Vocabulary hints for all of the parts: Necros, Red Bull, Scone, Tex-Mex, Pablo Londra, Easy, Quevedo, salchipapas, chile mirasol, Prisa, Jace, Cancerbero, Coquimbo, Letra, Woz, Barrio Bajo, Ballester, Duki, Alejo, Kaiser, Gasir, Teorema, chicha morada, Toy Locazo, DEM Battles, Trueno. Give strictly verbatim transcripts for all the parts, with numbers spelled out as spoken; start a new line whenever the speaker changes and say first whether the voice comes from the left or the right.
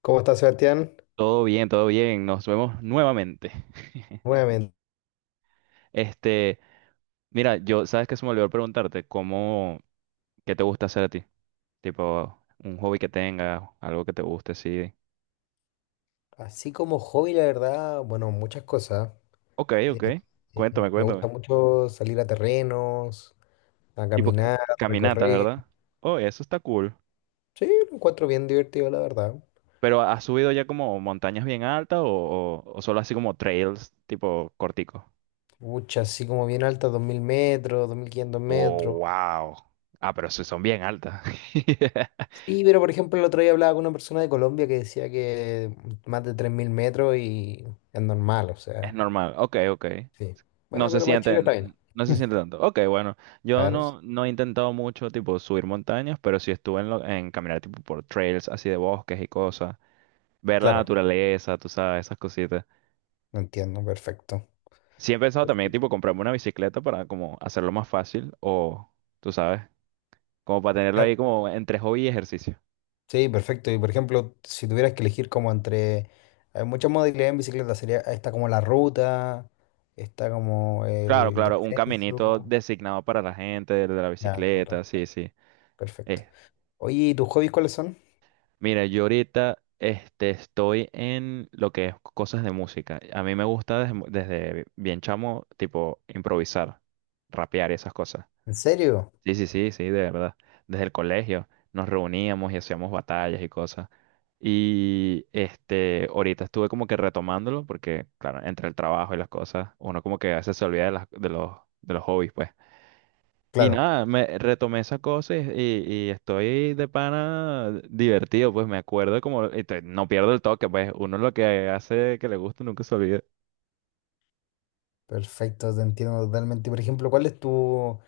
left: ¿Cómo estás, Sebastián?
right: Todo bien, todo bien. Nos vemos nuevamente.
left: Nuevamente.
right: Este, mira, yo, ¿sabes qué se me olvidó preguntarte? ¿Cómo, ¿qué te gusta hacer a ti? Tipo, un hobby que tengas, algo que te guste, sí.
left: Así como hobby, la verdad, bueno, muchas cosas.
right: Ok,
left: Eh,
right: ok.
left: eh,
right: Cuéntame,
left: me gusta
right: cuéntame.
left: mucho salir a terrenos, a
right: Tipo, ca-
left: caminar,
right: caminatas,
left: recorrer.
right: ¿verdad? Oh, eso está cool.
left: Sí, lo encuentro bien divertido, la verdad.
right: Pero ¿has subido ya como montañas bien altas o, o- o solo así como trails, tipo corticos?
left: Muchas, así como bien altas, dos mil metros, dos mil quinientos
right: Oh,
left: metros.
right: wow. Ah, pero sí son bien altas.
left: Sí, pero por ejemplo, el otro día hablaba con una persona de Colombia que decía que más de tres mil metros y es normal, o
right: Es
left: sea,
right: normal. Ok, ok.
left: sí.
right: No
left: Bueno,
right: se
left: pero para Chile está bien.
right: sienten, no se siente tanto. Ok, bueno, yo
left: Claro,
right: no, no he intentado mucho tipo subir montañas, pero sí estuve en, lo- en caminar tipo por trails así de bosques y cosas, ver la
left: claro,
right: naturaleza, tú sabes, esas cositas.
left: entiendo, perfecto.
right: Sí he pensado también tipo comprarme una bicicleta para como hacerlo más fácil o, tú sabes, como para tenerlo ahí como entre hobby y ejercicio.
left: Sí, perfecto. Y por ejemplo, si tuvieras que elegir como entre... Hay muchas modalidades en bicicleta. Sería, está como la ruta, está como
right: Claro,
left: el
right: claro, un caminito
left: descenso.
right: designado para la gente de la
left: La ruta,
right: bicicleta, sí,
left: claro,
right: sí.
left: perfecto.
right: Eh,
left: Oye, ¿y tus hobbies cuáles son?
right: Mira, yo ahorita este, estoy en lo que es cosas de música. A mí me gusta desde, desde bien chamo, tipo, improvisar, rapear y esas cosas.
left: ¿En serio?
right: Sí, sí, sí, sí, de verdad. Desde el colegio nos reuníamos y hacíamos batallas y cosas. Y este, ahorita estuve como que retomándolo porque, claro, entre el trabajo y las cosas, uno como que a veces se olvida de las- de los, de los hobbies, pues. Y
left: Claro,
right: nada, me retomé esas cosas y, y estoy de pana divertido, pues me acuerdo como, y te- no pierdo el toque, pues uno lo que hace que le gusta nunca se olvida.
left: perfecto, te entiendo totalmente. Por ejemplo, ¿cuál es tu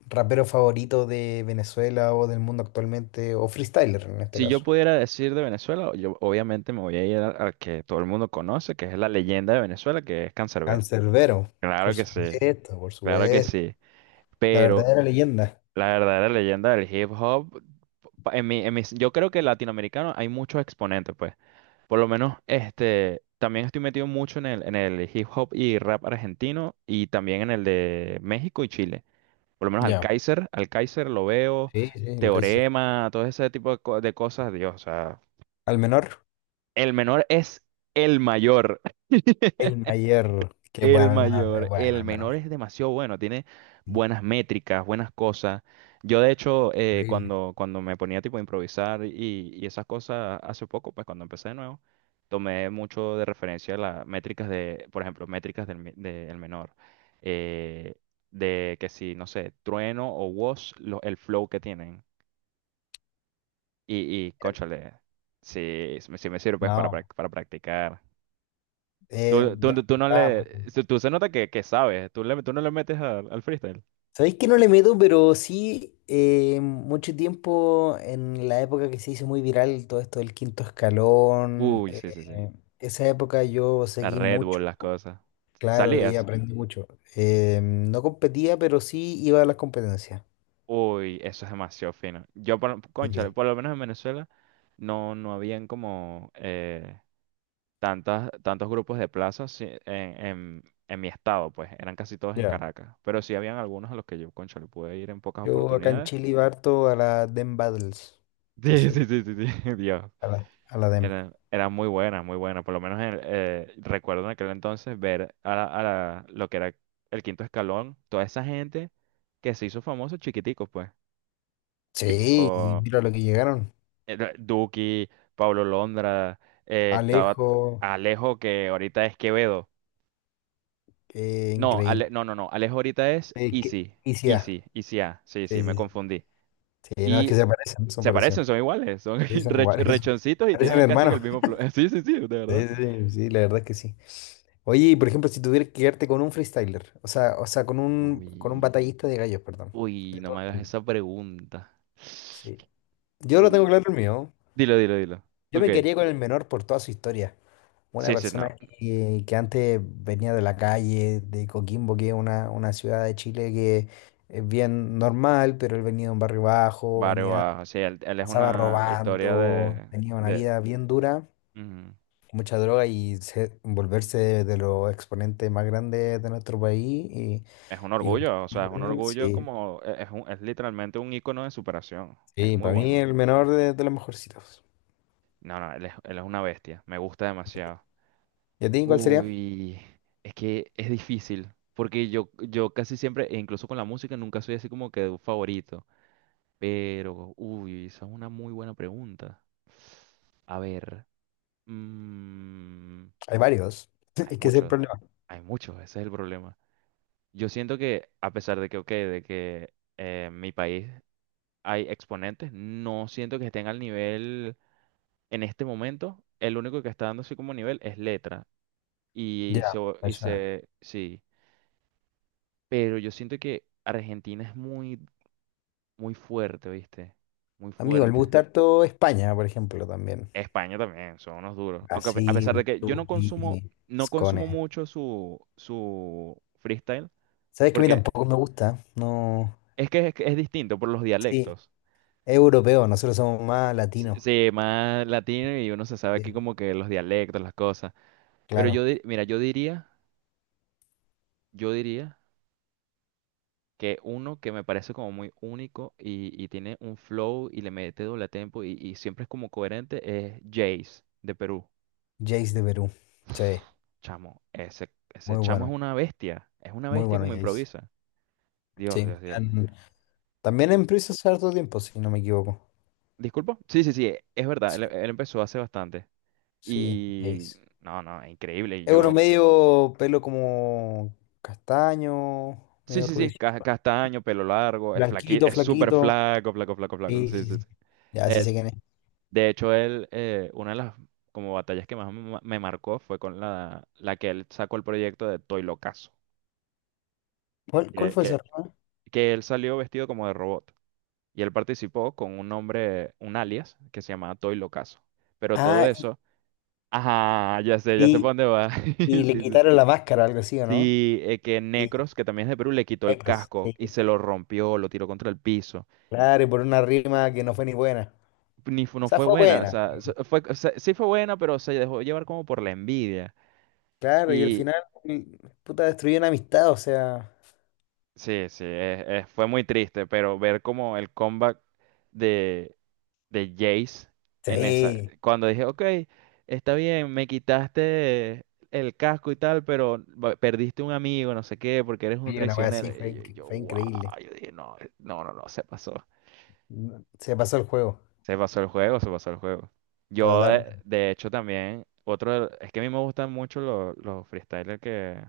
left: rapero favorito de Venezuela o del mundo actualmente? O freestyler en este
right: Si yo
left: caso.
right: pudiera decir de Venezuela, yo obviamente me voy a ir al al que todo el mundo conoce, que es la leyenda de Venezuela, que es Canserbero.
left: Cancerbero,
right: Claro
left: por
right: que sí,
left: supuesto, por
right: claro que
left: supuesto.
right: sí.
left: La
right: Pero
left: verdadera leyenda.
right: la verdadera leyenda del hip hop, pa- en mi, en mis- yo creo que latinoamericano hay muchos exponentes, pues. Por lo menos, este, también estoy metido mucho en el, en el hip hop y rap argentino y también en el de México y Chile. Por lo menos al
left: Ya.
right: Kaiser, al Kaiser lo veo,
left: Sí, sí, el Kaiser.
right: Teorema, todo ese tipo de, co- de cosas, Dios, o sea,
left: ¿Al menor?
right: el menor es el mayor.
left: El mayor, que es
right: El
left: bueno el menor, es
right: mayor,
left: bueno
right: el
left: el menor.
right: menor es demasiado bueno, tiene
left: Sí.
right: buenas métricas, buenas cosas. Yo de hecho, eh,
left: Increíble.
right: cuando, cuando me ponía tipo a improvisar y, y esas cosas hace poco, pues cuando empecé de nuevo, tomé mucho de referencia las métricas de, por ejemplo, métricas del, me- del menor. eh, de que si, no sé, Trueno o Woz, lo- el flow que tienen. Y, y cónchale, sí, sí me sirve pues para,
left: No,
right: prac- para practicar.
left: eh,
right: Tú, tú,
left: yo
right: tú no
left: estaba muy
right: le.
left: bueno.
right: se- Tú se nota que, que sabes. Tú, le, tú no le metes al al freestyle.
left: Sabéis que no le meto, pero sí, eh, mucho tiempo en la época que se hizo muy viral todo esto del quinto escalón,
right: Uy,
left: eh,
right: sí, sí, sí.
left: esa época yo
right: La
left: seguí
right: Red
left: mucho,
right: Bull, las cosas.
left: claro, y
right: ¿Salías?
left: aprendí mucho. Eh, no competía, pero sí iba a las competencias.
right: Uy, eso es demasiado fino. Yo, por, cónchale,
left: Sí.
right: por lo menos en Venezuela no, no habían como eh, tantas, tantos grupos de plazas sí, en, en, en mi estado, pues. Eran casi todos en
left: Ya.
right: Caracas. Pero sí habían algunos a los que yo, cónchale, pude ir en pocas
left: Yo acá en
right: oportunidades.
left: Chile iba harto a la D E M Battles, que
right: Sí,
left: se
right: sí, sí, sí, sí. Dios.
left: a la, a la D E M.
right: Era, era muy buena, muy buena. Por lo menos en el- eh, recuerdo en aquel entonces ver a, la- a la- lo que era el quinto escalón, toda esa gente que se hizo famoso chiquitico, pues. Tipo
left: Sí, y mira lo que llegaron.
right: era Duki, Pablo Londra, eh, estaba
left: Alejo,
right: Alejo, que ahorita es Quevedo.
left: eh,
right: No,
left: increíble.
right: Ale- no, no, no. Alejo ahorita es
left: Eh, que-
right: Easy,
left: y sí, ah,
right: Easy, Easy A. Sí,
left: sí,
right: sí, me
left: sí, sí.
right: confundí.
left: Sí, no, es
right: Y
left: que se parecen, son
right: se
left: parecidos.
right: parecen, son iguales, son
left: Sí, son
right: rech-
left: iguales. son-
right: rechoncitos y
left: Parecen
right: tienen casi que el
left: hermanos.
right: mismo flow. Sí, sí, sí, de verdad.
left: Sí, sí, sí, la verdad es que sí. Oye, y por ejemplo, si tuvieras que quedarte con un freestyler, o sea, o sea, con un, con un
right: Uy.
left: batallista de gallos, perdón,
right: Uy,
left: de
right: no
left: todo
right: me
left: el
right: hagas
left: mundo.
right: esa pregunta.
left: Sí. Yo lo tengo
right: Uy.
left: claro el mío.
right: Dilo, dilo, dilo.
left: Yo
right: Ok.
left: me quería con el menor por toda su historia. Una
right: Sí, sí,
left: persona
right: no.
left: que, que antes venía de la calle, de Coquimbo, que es una, una ciudad de Chile que es bien normal, pero él venía de un barrio bajo,
right: Barrio
left: venía,
right: Bajo. Sí, él, él es
left: pasaba
right: una historia
left: robando,
right: de,
left: tenía una
right: de...
left: vida bien dura,
right: mm,
left: mucha droga y se- volverse de, de los exponentes más grandes de nuestro país. Y,
right: Es un
left: y
right: orgullo, o sea,
left: compartirlo
right: es
left: con
right: un
left: él,
right: orgullo
left: sí,
right: como... e- Es, un- es literalmente un ícono de superación. Es
left: sí,
right: muy
left: para mí
right: bueno.
left: el menor de, de los mejorcitos.
right: No, no, él es, él es una bestia. Me gusta demasiado.
left: ¿Y a ti cuál sería?
right: Uy, es que es difícil. Porque yo, yo casi siempre, e incluso con la música, nunca soy así como que de un favorito. Pero, uy, esa es una muy buena pregunta. A ver, mm,
left: Hay varios.
right: hay
left: Es que ese es el
right: muchos,
left: problema.
right: hay muchos, ese es el problema. Yo siento que, a pesar de que, ok, de que eh, en mi país hay exponentes, no siento que estén al nivel en este momento. El único que está dando así como nivel es Letra. Y
left: Ya,
right: se, y
left: eso.
right: se, sí, pero yo siento que Argentina es muy, muy fuerte, ¿viste? Muy
left: Amigo, me
right: fuerte.
left: gusta harto España, por ejemplo, también.
right: España también, son unos duros. Aunque a pe- a pesar de
left: Brasil,
right: que yo
left: Chile,
right: no consumo,
left: y
right: no
left: Scone.
right: consumo mucho su, su freestyle,
left: ¿Sabes que a mí
right: porque
left: tampoco me gusta? No.
right: es que es, que es distinto por los
left: Sí,
right: dialectos.
left: es europeo, nosotros somos más
right: S-
left: latinos.
right: Sí, más latino y uno se sabe aquí
left: Sí,
right: como que los dialectos, las cosas. Pero
left: claro.
right: yo, di- mira, yo diría, yo diría que uno que me parece como muy único y, y tiene un flow y le mete doble tempo y, y siempre es como coherente es Jace de Perú.
left: Jace de Perú. Sí,
right: Chamo, ese, ese
left: muy
right: chamo es
left: bueno.
right: una bestia, es una
left: Muy
right: bestia
left: bueno,
right: como
left: Jace.
right: improvisa. Dios,
left: Sí.
right: Dios, Dios.
left: en- También
right: Y-
left: en Prisa hace harto tiempo, si no me equivoco.
right: ¿Disculpa? Sí, sí, sí, es verdad, él,
left: Sí,
right: él empezó hace bastante.
left: sí,
right: Y
left: Jace.
right: no, no, es increíble. Y
left: Es uno
right: yo,
left: medio pelo como castaño,
right: sí,
left: medio
right: sí,
left: rubio.
right: sí, ca- castaño, pelo largo, es flaqui,
left: Blanquito,
right: es súper
left: flaquito.
right: flaco, flaco, flaco, flaco.
left: Sí,
right: Sí,
left: sí,
right: sí,
left: sí.
right: sí.
left: Ya, sí sé
right: Eh,
left: quién es.
right: de hecho, él, eh, una de las como batallas que más me me marcó fue con la, la que él sacó el proyecto de Toy Locazo.
left: ¿Cuál, cuál
right: Que,
left: fue ese
right: que,
left: error?
right: que él salió vestido como de robot. Y él participó con un nombre, un alias, que se llamaba Toy Locazo. Pero todo
left: Ah, y,
right: eso Ajá, ya sé, ya sé por
left: y,
right: dónde va.
left: y le
right: Sí,
left: quitaron
right: sí.
left: la máscara, algo así, ¿o no?
right: Sí, eh, que
left: Y
right: Necros, que también es de Perú, le quitó el
left: negros,
right: casco y
left: sí.
right: se lo rompió, lo tiró contra el piso.
left: Claro, y por una rima que no fue ni buena.
right: Ni fu-
left: O
right: No
left: sea,
right: fue
left: fue
right: buena, o
left: buena.
right: sea, se- fue, o sea, sí fue buena, pero se dejó llevar como por la envidia.
left: Claro, y al
right: Y
left: final, y- puta, destruyó una amistad, o sea.
right: sí, sí, es- es- fue muy triste, pero ver como el comeback de Jace en esa.
left: Sí,
right: Cuando dije, ok, está bien, me quitaste el casco y tal, pero va- perdiste un amigo, no sé qué, porque eres un
left: sí, una wea
right: traicionero.
left: así, fue,
right: Y
left: inc-
right: yo, yo,
left: fue
right: wow,
left: increíble.
right: yo dije, no, eh, no, no, no, se pasó.
left: No, se pasó el juego,
right: Se pasó el juego, se pasó el juego. Yo, de,
left: totalmente.
right: de hecho, también, otro, de- es que a mí me gustan mucho los, los freestylers que,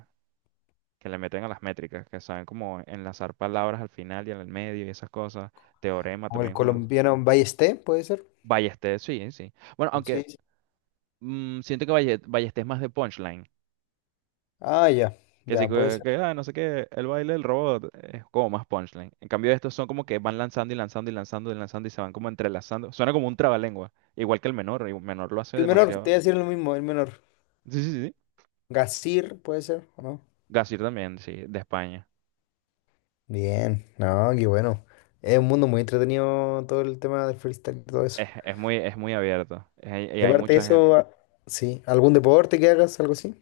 right: que le meten a las métricas, que saben como enlazar palabras al final y al medio y esas cosas. Teorema
left: Como el
right: también es uno.
left: colombiano Ballesté, ¿puede ser?
right: Ballester, sí, sí. Bueno,
left: Sí.
right: aunque
left: Sí.
right: Mm, siento que Valle- Ballestés es más de punchline.
left: Ah, ya,
right: Que sí,
left: ya, puede
right: que,
left: ser.
right: que, ah, no sé qué, el baile del robot es como más punchline. En cambio, estos son como que van lanzando y lanzando y lanzando y lanzando y se van como entrelazando. Suena como un trabalengua. Igual que el menor, y el menor lo hace
left: El menor, te voy
right: demasiado.
left: a decir lo mismo, el menor.
right: Sí, sí, sí.
left: Gasir, ¿puede ser? ¿O no?
right: Gasir también, sí, de España.
left: Bien, no, qué bueno. Es un mundo muy entretenido todo el tema del freestyle y todo eso.
right: Es, es muy, es muy abierto. Es- y
left: Y
right: hay
left: aparte de
right: mucha gente.
left: eso, a- sí, ¿algún deporte que hagas, algo así?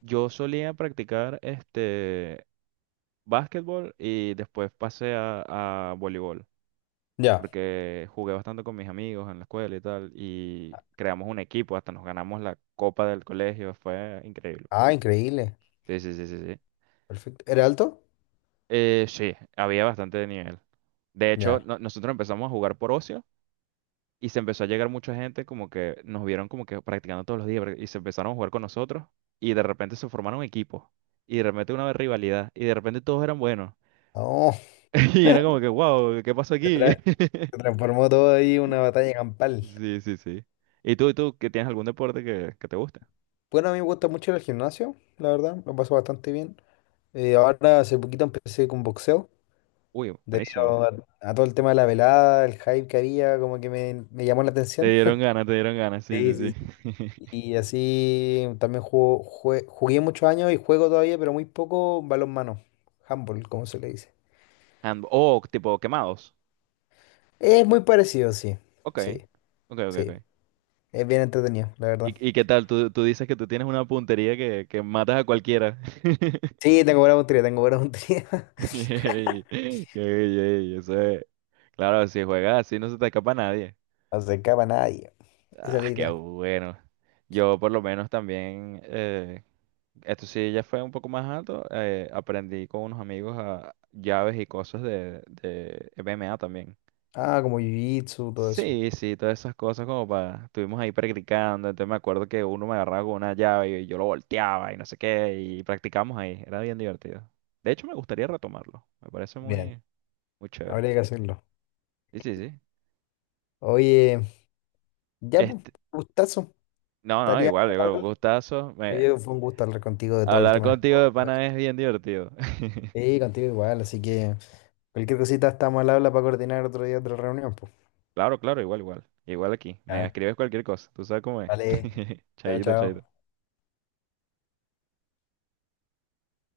right: Yo solía practicar este básquetbol y después pasé a, a voleibol.
left: Ya.
right: Porque jugué bastante con mis amigos en la escuela y tal, y creamos un equipo, hasta nos ganamos la copa del colegio, fue increíble, pues.
left: Ah, increíble.
right: Sí, sí, sí, sí, sí.
left: Perfecto. ¿Era alto?
right: Eh, sí, había bastante de nivel. De hecho,
left: Ya.
right: no- nosotros empezamos a jugar por ocio y se empezó a llegar mucha gente como que nos vieron como que practicando todos los días pra- y se empezaron a jugar con nosotros y de repente se formaron equipos y de repente una rivalidad y de repente todos eran buenos.
left: Oh,
right: Y era como que, wow, ¿qué pasó
left: se
right: aquí?
left: tra- se transformó todo ahí en una batalla campal.
right: Sí, sí, sí. ¿Y tú, tú, que tienes algún deporte que, que te guste?
left: Bueno, a mí me gusta mucho el gimnasio, la verdad, lo paso bastante bien. Eh, ahora hace poquito empecé con boxeo,
right: Uy, buenísimo.
left: debido a, a todo el tema de la velada, el hype que había, como que me, me llamó la
right: Te
left: atención.
right: dieron ganas, te dieron ganas, sí,
left: Sí,
right: sí,
left: sí.
right: sí.
left: Y así también jugo- jue- jugué muchos años y juego todavía, pero muy poco balonmano. Handball, como se le dice.
right: And- oh, tipo quemados.
left: Es muy parecido, sí.
right: Ok,
left: Sí,
right: ok, ok,
left: sí.
right: ok.
left: Es bien entretenido, la verdad.
right: ¿Y, y qué tal? Tú, tú dices que tú tienes una puntería que, que matas a cualquiera.
left: Sí, tengo buena puntería, tengo buena puntería.
right: Ey, ey, ey, eso es- Claro, si juegas así no se te escapa nadie.
left: No se escapa nadie. Esa es la
right: Ah, qué
left: idea.
right: bueno. Yo por lo menos también, eh, esto sí ya fue un poco más alto, eh, aprendí con unos amigos a llaves y cosas de, de M M A también.
left: Ah, como jiu-jitsu, todo eso.
right: Sí, sí, todas esas cosas como para, estuvimos ahí practicando, entonces me acuerdo que uno me agarraba con una llave y yo lo volteaba y no sé qué, y practicamos ahí, era bien divertido. De hecho, me gustaría retomarlo, me parece
left: Bien,
right: muy, muy chévere.
left: habría que hacerlo.
right: Sí, sí, sí.
left: Oye, ya, pues,
right: Este,
left: gustazo.
right: no, no,
left: Estaría
right: igual, igual, un
left: bueno.
right: gustazo. Me-
left: Eh, fue un gusto hablar contigo de todo el
right: hablar
left: tema.
right: contigo de pana es bien divertido.
left: Sí, contigo igual, así que cualquier cosita estamos al habla para coordinar otro día otra reunión.
right: Claro, claro, igual, igual. Igual aquí, me
left: Ya,
right: escribes cualquier cosa, tú sabes cómo es.
left: vale, chao,
right: Chaito, chaito.
left: chao.